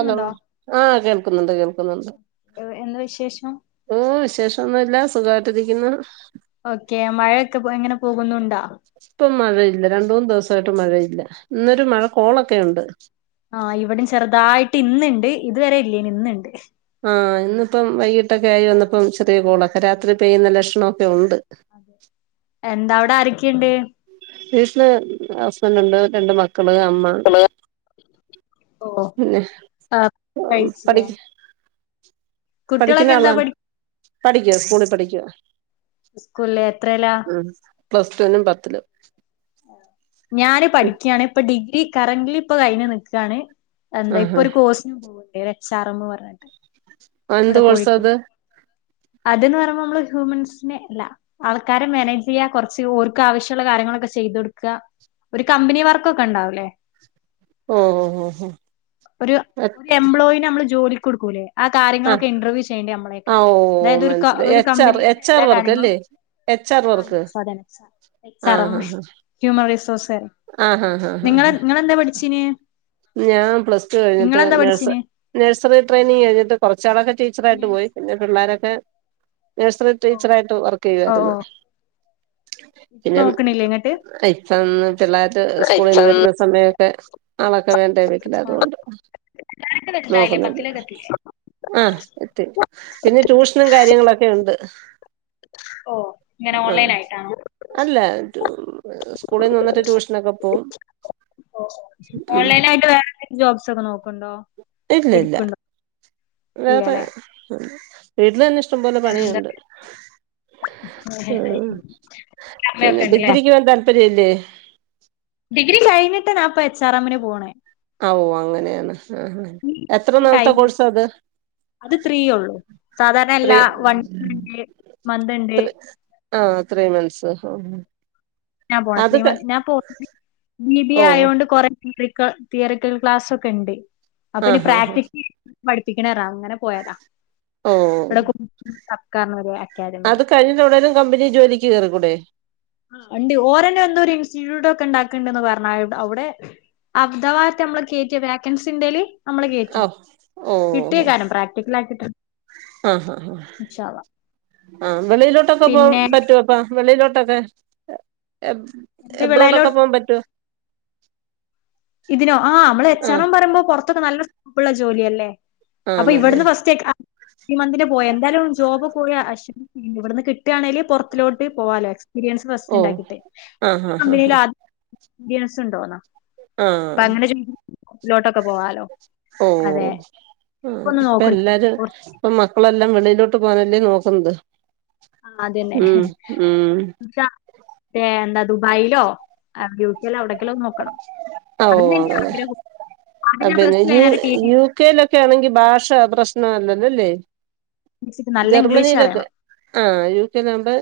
Hello ആഹ് കേൾക്കുന്നുണ്ട് കേൾക്കുന്നുണ്ട് എന്താ വിശേഷം ഓഹ് വിശേഷൊന്നുല്ല സുഖായിട്ടിരിക്കുന്നു ഓക്കെ മഴയൊക്കെ എങ്ങനെ പോകുന്നുണ്ടോ ഇപ്പം മഴയില്ല രണ്ട് മൂന്ന് ദിവസായിട്ട് മഴയില്ല ഇന്നൊരു മഴ കോളൊക്കെയുണ്ട് ആഹ് ഇവിടേം ചെറുതായിട്ട് ഇന്നുണ്ട് ഇതുവരെ ഇല്ലേനു ഇന്ന്ണ്ട് ആഹ് ഇന്നിപ്പം വൈകിട്ടൊക്കെ ആയി ആ വന്നപ്പം ചെറിയ കോളൊക്കെ ഭയങ്കരതിണ്ട്. രാത്രി പെയ്യുന്ന ലക്ഷണൊക്കെ ഉണ്ട് എന്താ അവിടെ ആരൊക്കെയുണ്ട് വീട്ടില് ഹസ്ബന്റ് ഉണ്ട് രണ്ട് മക്കള് അമ്മ ഓ പിന്നെ ആഹ് കഴിച്ചില്ലേ പഠിക്ക കുട്ടികളൊക്കെ പഠിക്കുന്ന എന്താ ആളാണ് പഠി പഠിക്കിന്ന് സ്കൂളിൽ പഠിക്കുവാ സ്കൂളില് എത്രേലാ ഉം പ്ലസ് ടു നും പത്തിലും ഞാന് പഠിക്കയാണ് ഇപ്പൊ ഡിഗ്രി കറന്റ്ലി ഇപ്പൊ കഴിഞ്ഞ് നിക്കാണ് എന്താ ആഹ് ഇപ്പൊ ആഹ് ഒരു കോഴ്സിന് പോവുന്നുണ്ട് എച്ച് ആർ എം ന്ന് പറഞ്ഞിട്ട് എന്ത് കോഴ്‌സാത് അതന്ന് പറയുമ്പോ നമ്മള് ഹ്യൂമൻസിനെ അല്ല ആൾക്കാരെ മാനേജ് ചെയ്യാ കുറച്ച് ഓർക്ക് ആവശ്യള്ള കാര്യങ്ങള് അക്കെചെയ്തൊടുക്ക ഒരു കമ്പനി വർക്കൊക്കെ ഉണ്ടാവുല്ലേ ഓഹ് ഓഹ് ഓഹ് ഓഹ് ഒരു ഒരു എംപ്ലോയിനെ മ്മള് ജോലി കൊടുക്കൂലേ ആ ആഹ് കാര്യങ്ങളൊക്കെ ഇന്റർവ്യൂ ചെയ്യേണ്ട ആ നമ്മളെക്കെ ഓ അതായത് ഒരു മനസ്സിലായി ഒരു എച്ച് ആർ കമ്പനിത്തെ എച്ച് ആർ എല്ലാ വർക്ക് അല്ലേ കാര്യങ്ങളും എച്ച് ആർ ആ വർക്ക് യെസ് പ്പ തന്നെ എച്ച് ആ എച്ച് ആർ എം ഹ്യൂമൻ റി ആഹ് ഹഹ് ആഹ് ഹഹ് പഠിച്ചീന് ഞ പ്ലസ് ടു കഴിഞ്ഞിട്ട് നിങ്ങളെന്താ നഴ്‌സ പഠിച്ചീന് നഴ്‌സറി ട്രൈയിനിംഗ് കഴിഞ്ഞിട്ട് കൊറച്ച് നാളൊക്കെ ടീച്ചറായിട്ട് പോയി പിന്നെ പിള്ളേരൊക്കെ നേഴ്സറി ഓ ടീച്ചറായിട്ട് ഓ ഓ വർക്കിയ്യുവായിരുന്ന് ഇപ്പൊ നോക്കണില്ലേ ഇങ്ങട്ട് പ്പിച്ചന്ന് ചെറതായിട്ട് സ്കൂളിൽന്ന് വരുന്ന സമയൊക്കെ ആളാ ക്കെ വേണ്ടേ വീട്ടില് അതുകൊണ്ട് വലുതായില്ലേ നോക്കുന്ന്ണ്ട് പത്തിലൊക്കെ എത്തില്ലേ ആ എത്തി പിന്നെ ട്യൂഷനും കാര്യങ്ങളൊക്കെ ഉണ്ട് ഓ ഇങ്ങനെ എഹ് ഓൺലൈൻ ആയിട്ടാണോ അല്ല സ്കൂളിൽന്ന് വന്നിട്ട് ട്യൂഷനൊക്കെ പോവും ഓ ഉം ഓൺലൈനായിട്ട് വേറെ വല്ല ജോബ്സ് ഒക്കെ നോക്കണ്ടോ ഇല്ല ഇല്ല ഇടുക്ക്ണ്ടോ വേറെ വീട്ടിലന്നെ ഇഷ്ടംപോലെ എന്താ പണിയുണ്ട് ഏഹ് പിന്നെ സമയൊക്കെണ്ട്ല്ലേ ഡിഗ്രിക്ക് പോവാൻ താല്പര്യല്ലേ ഡിഗ്രി കഴിഞ്ഞിട്ട് ഞാപ്പ എച്ച് ആർ എമ്മിന് പോണേ ആഓ അങ്ങനെയാണ് ആഹ് അ എത്ര നാളത്തെ കഴിഞ്ഞ് കോഴ്സ് അത് അത് ത്രീ ഉള്ളു സാധാരണ എല്ല ത്രീ വൺ [inaudible] ഇണ്ട് മന്ത് ഇണ്ട് ത്രീ ആ ത്രീ മന്ത്സ് ഓ ഓ ഞാൻ പോണ ത്രീ മ ഞാൻ പോ ബി ബി ഓ എ ആയൊണ്ട് കൊറേ ഫീ ട്രിക്ക തിയറിക്കൽ ക്ലാസ്സൊക്കെ ഇണ്ട് അപ്പൊ ആ ഇനി ഹാ ഹാ പ്രാക്ടിക്കല പഠിപ്പിക്കണറാവും അങ്ങനെ പോയതാ ഓ ഇവിടെ [inaudible] ക്കക്കാർന്നുലേ അത് കഴിഞ്ഞട്ട എവിടോലും കമ്പിനി ജോലിക്ക് കയറിക്കൂടെ. ആ ഉണ്ട് ഓരന്നെ എന്തോ ഒരു ഇൻസ്റ്റിറ്റ്യൂട്ട് ഒക്കെ ഉണ്ടാക്കണ്ടന്ന് പറഞ്ഞ അവിടെ അർധവാത്തെ നമ്മള് കേയറ്റിയ വാക്കൻസിന്റെേല് നമ്മള് കേച്ചു ഓ ഓ കിട്ടിയ കാരും പ്രാക്ടിക്കല് ആക്കി ആ ആ ആ ആ വെളിയിലോട്ടൊക്കെ പോ പിന്നെ പറ്റോപ്പ വെളിയിലോട്ട്. ട്ടൊക്കെ എ എന്ത് വിളയിലോ എബ്രോഡൊക്കെ പോകാൻ പറ്റുവ ഇതിനോ ആഹ് നമ്മള് എച്ച് ആ ആർ എം പറയുമ്പോ പുറത്തൊക്കെ നല്ല സ്കോപ്പുള്ള ജോലി അല്ലേ. ആ അപ്പൊ നല്ലേ ഇവിടുന്ന് ഫസ്റ്റ് മന്തിന് പോയ എന്തായാലും ജോബ് പോയ അശ് ഇവിടുന്ന് കി ആണേല് പുറത്തിലോട്ട് പോവാലോ എക്സ്പീരിയൻസ് ഫസ്റ്റ് ഓ ഉണ്ടാക്കിയിട്ട് ആ ഹാ ഹാ ഹാ കമ്പനിയിലാ ജിനസുണ്ടോന്നാ? ആഹ് ലോട്ടൊക്കെ പോവാലോ. അതെ ഓഹ് ആ ഇപ്പൊ ഒന്ന് ഇപ്പ നോക്കണ്ട് എല്ലാരും ഇപ്പ മക്കളെല്ലാം വെളിയിലോട്ട് പോനാല്ലേ നോക്കുന്നത്. ആ അതന്നെ. ഉം ഉം എന്താ ദുബായിലോ അവി ഇല്ല എവിടെക്കെങ്കിലും നോക്കണം [unintelligible] ആഗ്രഹം ആദ്യം അ ഞാൻ പ്ലസ് പിന്നെ ടു യു കഴിഞ്ഞാൽ ടി ടി യു കെയിലൊക്കെ ആണെങ്കി ഭാഷ പ്രശ്നല്ലല്ലോല്ലേ. പഠിച്ചിട്ട് [inaudible] നല്ല ഇംഗ്ലീഷ് ജർമ്മനിയിലൊക്കെ അറിയണം ആ യു കെൽ ആകുമ്പോ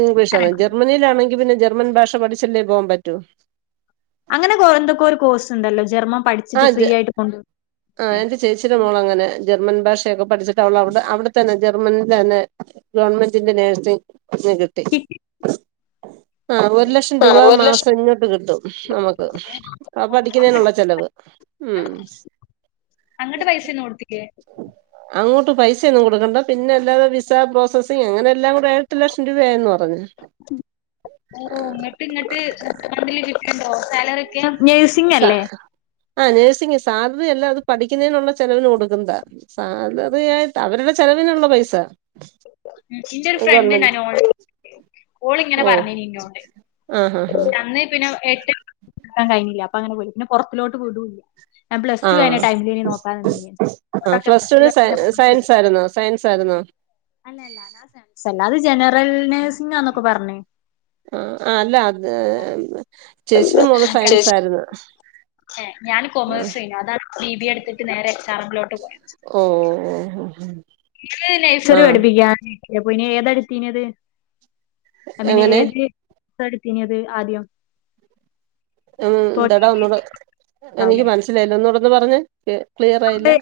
ഇംഗ്ലീഷ് ആണ് അറിയണം ജർമ്മനിയിലാണെങ്കി പിന്നെ ജർമ്മൻ ഭാഷ പഠിച്ചല്ലേ പോകാൻ പറ്റൂ. അങ്ങനെ എന്തൊക്കെ ഒരു കോഴ്സ് ഉണ്ടല്ലോ ജർമ്മൻ പഠിച്ചിട്ട് ആഹ് ഫ്രീ ജ ആയിട്ട് കൊ ആഹ് എന്റെ ചേച്ചിയുടെ മോള് അങ്ങനെ ജർമ്മൻ ഭാഷേക്ക പഠിച്ചിട്ട് അവടെ അവിടെ തന്നെ ജർമ്മനിൽ തന്നെ ഗവൺമെന്റിന്റെ നേഴ്സ് കിട്ടി. കിട്ടിയിട്ടുണ്ടോ ആ ഒരു ലക്ഷം രൂപ മാസം ഇങ്ങോട്ട് കിട്ടും നമുക്ക് പഠിക്കുന്നതിനുള്ള ചെലവ്. ഉം അങ്ങട്ട് പൈസൊന്നും കൊടുത്തില്ലേ? അങ്ങോട്ട് പൈസയൊന്നും കൊടുക്കണ്ട പിന്നെ അല്ലാതെ വിസ പ്രോസസിങ് അങ്ങനെ എല്ലാം കൂടെ ഏഴെട്ട് ലക്ഷം രൂപയായിന്ന് പറഞ്ഞു. ഓ ഇങ്ങോട്ട് ഇങ്ങട്ട്ണ്ടില് കിട്ടണ്ടോ സാലറി ഒക്കെ നഴ്സിംങ്ങ് അല്ലേ? ആഹ് നഴ്സിംഗ് സാ അത് അല്ല അത് പഠിക്കുന്നതിനുള്ള ചെലവിന് കൊടുക്കുന്നതാ സാലറിയായിട്ട് അവരുടെ ചെലവിനുള്ള പൈസ. എന്റെ ഒരു ഫ്രണ്ട് ഗവൺമെന്റ് ഇണ്ടേന് ഓൾ ഓൾ ഇങ്ങനെ ഓ പറഞ്ഞിനി ഇന്നോണ്ട്. ആ ഹാ ഹാ [unintelligible] പിന്നെ [unintelligible] കഴിഞ്ഞില്ല അപ്പൊ അങ്ങനെ പോയി പിന്നെ പുറത്തിലോട്ട് വിടുല്ലാ. ആ നിന്നിനി ഒക്കെ പ്ലസ് ടു ടുവിന് സയ കഴിഞ്ഞ സയൻസ് ആരുന്നോ സയൻസ് ആരു [unintelligible] അല്ലല്ല ഞാൻ സയൻസ് അല്ല അത് ജനറൽ നേഴ്സിംഗാന്നൊക്കെ പറഞ്ഞ്. ആ ആ അല്ല അത് ചേചിട മോള് സയൻസ് ആയിരുന്നു. ഏ ഞാന് ആ കൊമേഴ്സ് കഞ്ഞു അതാണ് ബി ബി എടുത്തിട്ട് നേരെ എക്സാമിലോട്ട് പോയത്. ഉം ഉം ഇങ്ങള് നഴ്‌സറി പഠിപ്പിക്കാൻ പോയിനി നി ഏതടുത്തീനത്? ഐമീന് എങ്ങനെ ഏത് ഇതാ എടുത്തിന് ആദ്യം? ഉം ഇപ്പൊ ടി എന്താടാ ടി ഒന്നുടെ എനിക്ക് മനസ്സിലായില്ല ഒന്നുടെ ഒന്ന് പറഞ്ഞെ നമ്മുടെ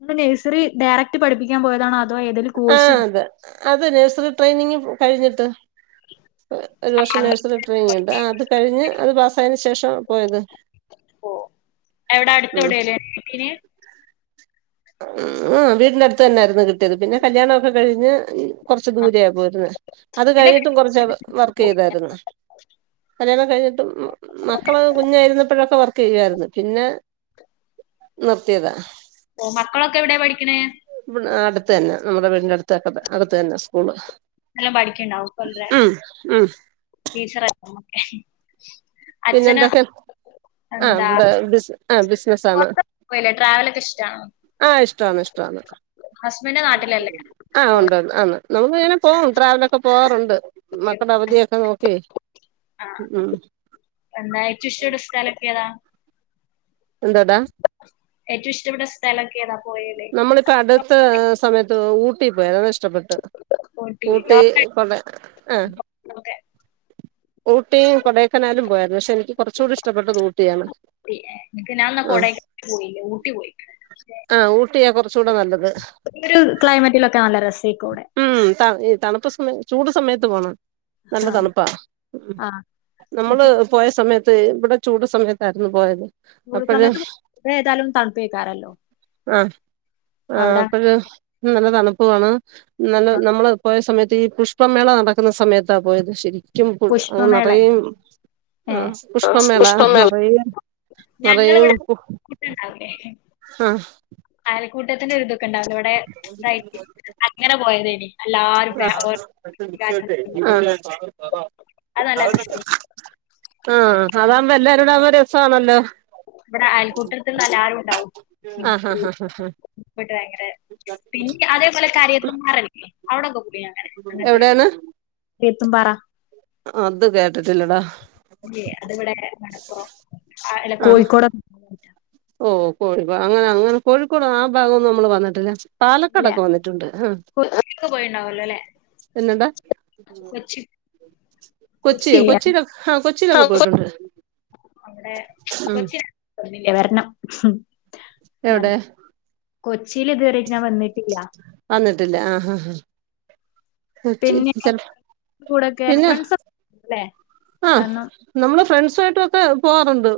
നമ്മ നഴ്സറി ഡയറക്റ്റ് പഠിപ്പിക്കാൻ പോയതാണോ അ ആ അതെ അത് നേഴ്സറി ട്രെയിനിങ് കഴിഞ്ഞിട്ട് ഒരു വർഷം അങ്ങ് നേഴ്സറി ട്രെയിനിങ് ഉണ്ട് അത് കഴിഞ്ഞ് അത് പാസ്സയന് ശേഷം പോയത് ഓ എവിടെ ഉം അടുത്തോടെല്ലേന് കിട്ടിന് ഉ ആ വീടിടുത്ത് തന്നൊയിരുന്നു കിട്ടിയത് പിന്നെ കല്യാണൊക്കെ കഴിഞ്ഞ് കൊറച്ച് ദൂരാ പോയിന്ന അത് പിന്നെ കഴിഞ്ഞിട്ടും കൊറച്ച് വർക്ക് ചെയ്തായിരുന്നു കല്യാണം കഴിഞ്ഞിട്ട് മക്കള കുഞ്ഞായിരുന്നപ്പോഴൊക്കെ വർ ക്ക് ചെയ്യുവാ യിരുന്നു പിന്നെ നിർത്തിയതാ ഓ മക്കളൊക്കെ എവിടെയ പഠിക്കണേ അടുത്ത് തന്നെ നമ്മുടെ വീടിന്റെടുത്തൊക്ക അടുത്ത് തന്നെ സ്കൂള് നല്ലം പഠിക്കണ്ടാവും ല്ലെ ഉം ഉം ടീച്ചറല്ലൊക്കെ പിന്നെന്തൊക്കെ ആ എന്താ ഇവിടെ ബി ആ ബിസിനസ് ആണ് പുറത്തൊക്കെ പോയില്ലേ ട്രാവലൊക്കെ ഇഷ്ടാണോ ആഇഷ്ടന്ന് ഇഷ്ടമാണ് ഹസ്ബൻഡ് നാട്ടിലല്ലേ ആഹ പോയി ഉണ്ട്ന്ന് അന്ന് നമുക്ക്ങ്ങനെ പോകുംട്രാവല ഒക്കെ പോവാറുണ്ട് മക്കുടെ അവധിയൊക്കെ നോക്കി ആ ഉ എന്താ ഏറ്റവും ഇഷ്ട്ടപെട്ട സ്ഥലൊക്കെ ഏതാ എന്താടാ ഏറ്റവും ഇഷ്ടപ്പെട്ട സ്ഥലൊക്കെ താ നമ്മളിപ്പോ അടുത്ത സമയത്ത് ഊട്ടി പോയ ഇഷ്ടപ്പെട്ട് ഊട്ടി കഊട്ടി കൊട ആ ലോക ഊട്ടിയും കൊടേക്കനാലും പോയയിരുന്നു പക്ഷെ എനിക്ക് കുറച്ചുകൂടി ഇഷ്ടപ്പെട്ടത് ഊട്ടിയാണ് എനിക്ക് ഞാൻാ കോടേക്കനാല് പോയില്ല ഊട്ട്ടി ആ കുറച്ചുകൂടെ നല്ലത് ഒരു ക്ലൈമറ്റിലൊക്കെ നല്ല രസമായിരിക്കും അവിടെ ഉ തണുപ്പ സു ചൂട് സമയത്ത് പോണം നല്ല തണുപ്പാ ആ നമ്മള് പോയ സമയത്ത് ഇവിടെ ചൂട് സമയത്തായിരുന്നു പോയത് അപ്പഴ് ചുടുസമയത്ത് ഏതാലും തണുപ്പേക്കാറല്ലോ ആ ആ അപ്പോഴ നല്ല തണുപ്പാണ് നല്ല ആ, നമ്മൾ പോയ സമയത്ത് ഈ പുഷ്പമേള നടക്കുന്ന സമയത്താ പോയത് ശരിക്കും പുഷ്പമേള നിറയെ ഉണ്ട് ഏ ആഹ പുഷ്പമേള നരെ നറേ ഞങ്ങളിവിടെ ആഹ ിക്കൂട്ടത്തിന്റെ ഒരു ദുഖംണ്ടയിരുന്നു അവിടെ ഇന്തായിട്ട് അങ്ങനെ പോയത്േനി ആഹ് അല്ലാർക്കും ആഹ് അ നല്ല ആള്ഷ്ടി ആഹ അതാകുമ്പോ എല്ലാരരുംട ആകുമ്പോ നല്ല രസമാണല്ലോ ഇവിടെ അയൽക്കൂട്ടത്തില് എല്ലാരുംണ്ടാവും ആഹ് ആഹ് ആഹ് ബധട്ട് ഭയങ്കര പിന്നെ അതേപോലെ കാര്യത്ത് പാറല്ലേ ല്ലേ അവിടെൊക്കെ എവിടെയാണ് ബീതും ബറാ അത് കേട്ടിട്ടില്ലടാ അതിവിടെ മലപ്പുറം ആ ആല്ല കോഴിക്കോട് ഓ കോഴിക്കോട് അങ്ങനെ അങ്ങനെ കോഴിക്കോട് ആ ഭാഗംൊന്നും നമ്മള് വന്നിട്ടില്ല ഇല്ല പാലക്കാടൊക്കെ വന്നിട്ടുണ്ട് ഉ കൊച്ചിയിലൊക്കെ പോയിണ്ടാവല്ലോ അല്ലെ പിന്നെന്താ കൊച്ചി കൊച്ചി കൊച്ചിയില്ലേ കൊച്ചിയിലൊെ ആഹ കൊച്ചിയിലൊക്കെ പോയിട്ടുണ്ട് അമ്മടെ ഉം കൊച്ചിന്നില്ലേ വരെണം എവിടെ കൊച്ചിൽ ഇതുവരെ ഞാൻ വന്നിട്ടില്ല വന്നിട്ടില്ല ആഹ് പിന്നെ കൂടെൊക്കെ ഫ്രണ്ട്സ്ൊല്ലേ ആ് നമ്മള് ഫ്രണ്ട്സ ആയിട്ടൊക്കെ പോവാാറുണ്ട്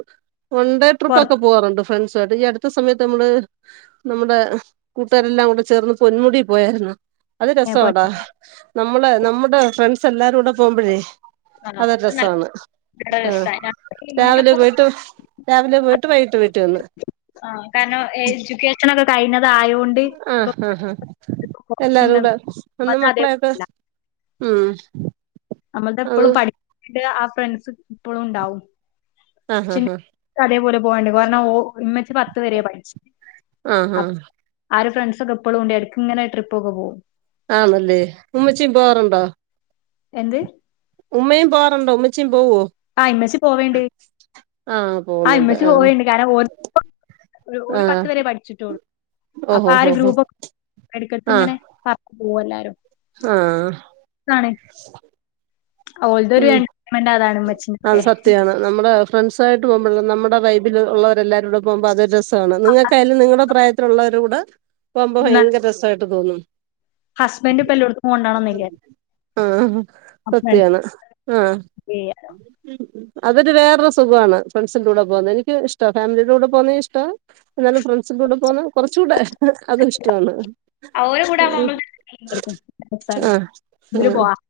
വൺ ഡേ ട്രിപ്പ ഒക്കെ പുറത്ത് പോവാാറുണ്ട് ഫ്രണ്ട്സ് ട്ട ഈ അടുത്ത സമയത്ത് നമ്മള് നമ്മുടെ കൂട്ടുകാരെല്ലാം കൂടെ ചേർന്ന് പൊന്മുടി പോയായിരുന്നു അത് രസ പൊ വാടാ നമ്മളെ നമ്മുടെ ഫ്രണ്ട്സ് എല്ലാരും കൂടെ പോകുമ്പോഴേ അതൊരു നല്ല രസമാണ് ആഹ രസമാണ് രാവിലെ ഇങ്ങനത്തെ പോയിട്ട് രാവിലെ പോയിട്ട് വൈകിട്ട് വീട്ടിവന്ന് ആഹ കാരണം എഡ്യൂക്കേഷൻൊക്കെ കഴിഞ്ഞ ആഹ ആഹ ഹാ എല്ലാരും കൂടെ ഒന്ന് മക്കളെ ഒൊക്കെ അതേപോലെയല്ല ഉം നമ്മൾ അത് എപ്പോഴും പഠി ആ ഫ്രണ്ട്സ് ഇപ്പോഴും ഉണ്ടാവും ആഹ് ആഹ് ആഹ് അതേപോലെ പോവാണ്ട് കാരണം ഓ ഉമ്മ ച്ചിപത്ത് വരയ പഠിച്ചത് ആഹ് ആ ഫ്രണ്ട് ഒക്കെ എപ്പോുളും ഒണ്ട് എടക് ഇങ്ങനെ ട്രിപ്പ് ഒക്കെ പോവും ആണല്ലേ ഉമ്മച്ചും പോവാറുണ്ടോ എന്ത് ഉമ്മയും പോകാറുണ്ടോ ഉമ്മച്ചയും ആ ഉമ്മച്ചി പോവാറുണ്ട് ആഹ് പോകുന്നുണ്ട് ആഉമ്മച്ചി ആഹ് പോവാറുണ്ട് കാരണം ഒരു ഒരു ആഹ് പത്ത് വരെ പഠിച്ചിട്ടുള്ളൂ അപ്പൊ ഓഹോ ആ ഹോ ഒരു ഹോ ഗ്രൂപ് ഇടക്കിടക്ക് ഇങ്ങനെ പുറത്ത് പോവും എല്ലാരും ആഹ ഓ ഇതൊരു എന്റർട്മെന്റ് അതാണ് അത് ഇമ്മച്ചിനൊക്കെ സത്യമാണ് നമ്മുടെ ഫ്രണ്ട്സ ആയിട്ട് പോകുമ്പോ നമ്മുടെ വൈബിൽ ഉള്ളവരെല്ലാരൂടെ പോകുമ്പോ അതൊരു രസമ ര സമാണ് നിങ്ങൾക്ക് ആയാലും നിങ്ങളുടെ പ്രായത്തിലുള്ളവര കൂടെ പോകുമ്പോൾ ഭയങ്കര രസമായിട്ട് തോന്നും ഹസ്ബൻഡ് ഇപ്പൊ എല്ലായിടത്തും കൊണ്ടാണെന്നില്ല ആഹ ഫ്രണ്ട്സ് സത്യയാണ് ആഹ അതൊരു വേറരു സുഖമാണ് ഫ്രണ്ട്സിൻന്റെറെ കൂടെ പോകുന്നത് എനിക്ക് ഇഷ്ട ഫാമിലിയുടെ കൂടെ പോകുന്നേ ഇഷ്ടോ എന്നാലും ഫ്രണ്ട്സിൻ കൂടെ പോന്നതും കുറച്ച്കൂടെ അതും ഇഷ്ടമാണ് കൂ ആഹ് ന ഇത [inaudible]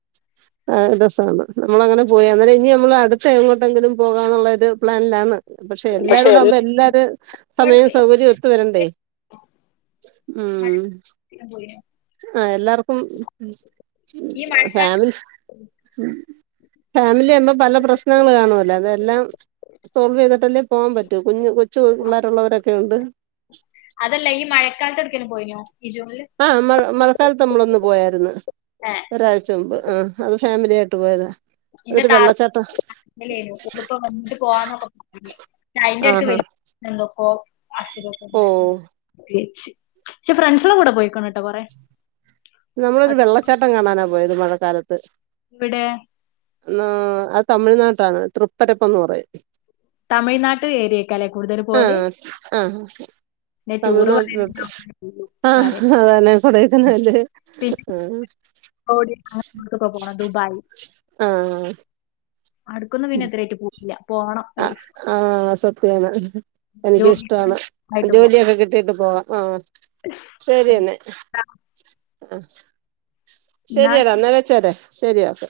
ആ രസമാണ് നമ്മൾ അങ്ങനെ പോയി അന്നേരം ഇനി നമ്മൾ അടുത്ത എങ്ങോട്ടെങ്കിലും പോകാാനുള്ള ഒരു പ്ലാനിലാണ് പക്ഷെ എല്ലാരും കൂടെ ആകുമ്പോ എല്ലാരും സമയവും സൗകര്യവും ഒത്തു വരണ്ടേ ഉം ആ എല്ലാർക്കും ഈ മഴക്കാലത്ത് ഫാമിലി ഫാമിലി ആയുമ്പോ പല പ്രശ്നങ്ങള്ൾ കാണുവല്ലോഅതെല്ലാം സോൾവ് ചെയ്തിട്ടല്ലേ പോവാാൻ പറ്റ കുഞ് കൊച്ചു പിള്ളേരുള്ളവരൊക്കെ ഉള്ളവർ ഉണ്ട് അതല്ല ഈ മഴക്കാലത്ത് എവിടെക്കെങ്കിലും പോയിരുനോ ആഹ മ മഴക്കാലത്ത് നമ്മളൊന്ന് പോയായിരുന്നു ഏഹ് ഒരാഴ്ച മുമ്പ് ആ അത് ഫാമിലി ആയിട്ട് പോയത അതൊരു വെള്ളച്ചാട്ടം അങ്ങ കൂടിപ്പ വന്നിട്ട് പോവാന്നൊക്കെ പറ പക്ഷ അയിന്റെറ അടുത്ത് ആഹാ വല എന്തൊക്കയാ ആശീർവ ദിച്ച് ഓഹ് അയച്ചു പക്ഷെ ഫ്രണ്ട്സിന്റെ കൂടെ പോയിക്കണ്കേട്ടോ കൊറെ നമ്മളൊരു അത് വെള്ളച്ചാട്ടം കാണാനാ പോയത് മഴക്കാലത്ത് ഇവിടെ അത് തമിഴ്നാട്ടാണ് തൃപ്പരപ്പന്ന് പറയും തമിഴ്നാട്ട് ഏരിയക്കല്ലേ കൂടുതൽ പോവല് ആഹ ആഹ പിന്നെ സമന ടൂറ് പറയുന്ന ആഹ കാര്യം അതാനെ കൊൂടതന അല് പിന്നെ [inaudible] ആഹ [inaudible] പോണം ദുബായ് ആഹ് അവിടെ ക്കൊന്നും പിന്നെ ഇതുവരെക്കും പോയിട്ടില്ല ആ ആഹ് [inaudible] എനിക്ക് ജോലി ഇഷ്ടമാണ് ആയിട്ട് പോവാം ജോലിയൊക്കെ കിട്ടീട്ട് പോവാൻ ആ ശരിയെന്നെ ആഹ ശരിയാടാ എന്നാ വെച്ചാരേ ശെരിയാക്ക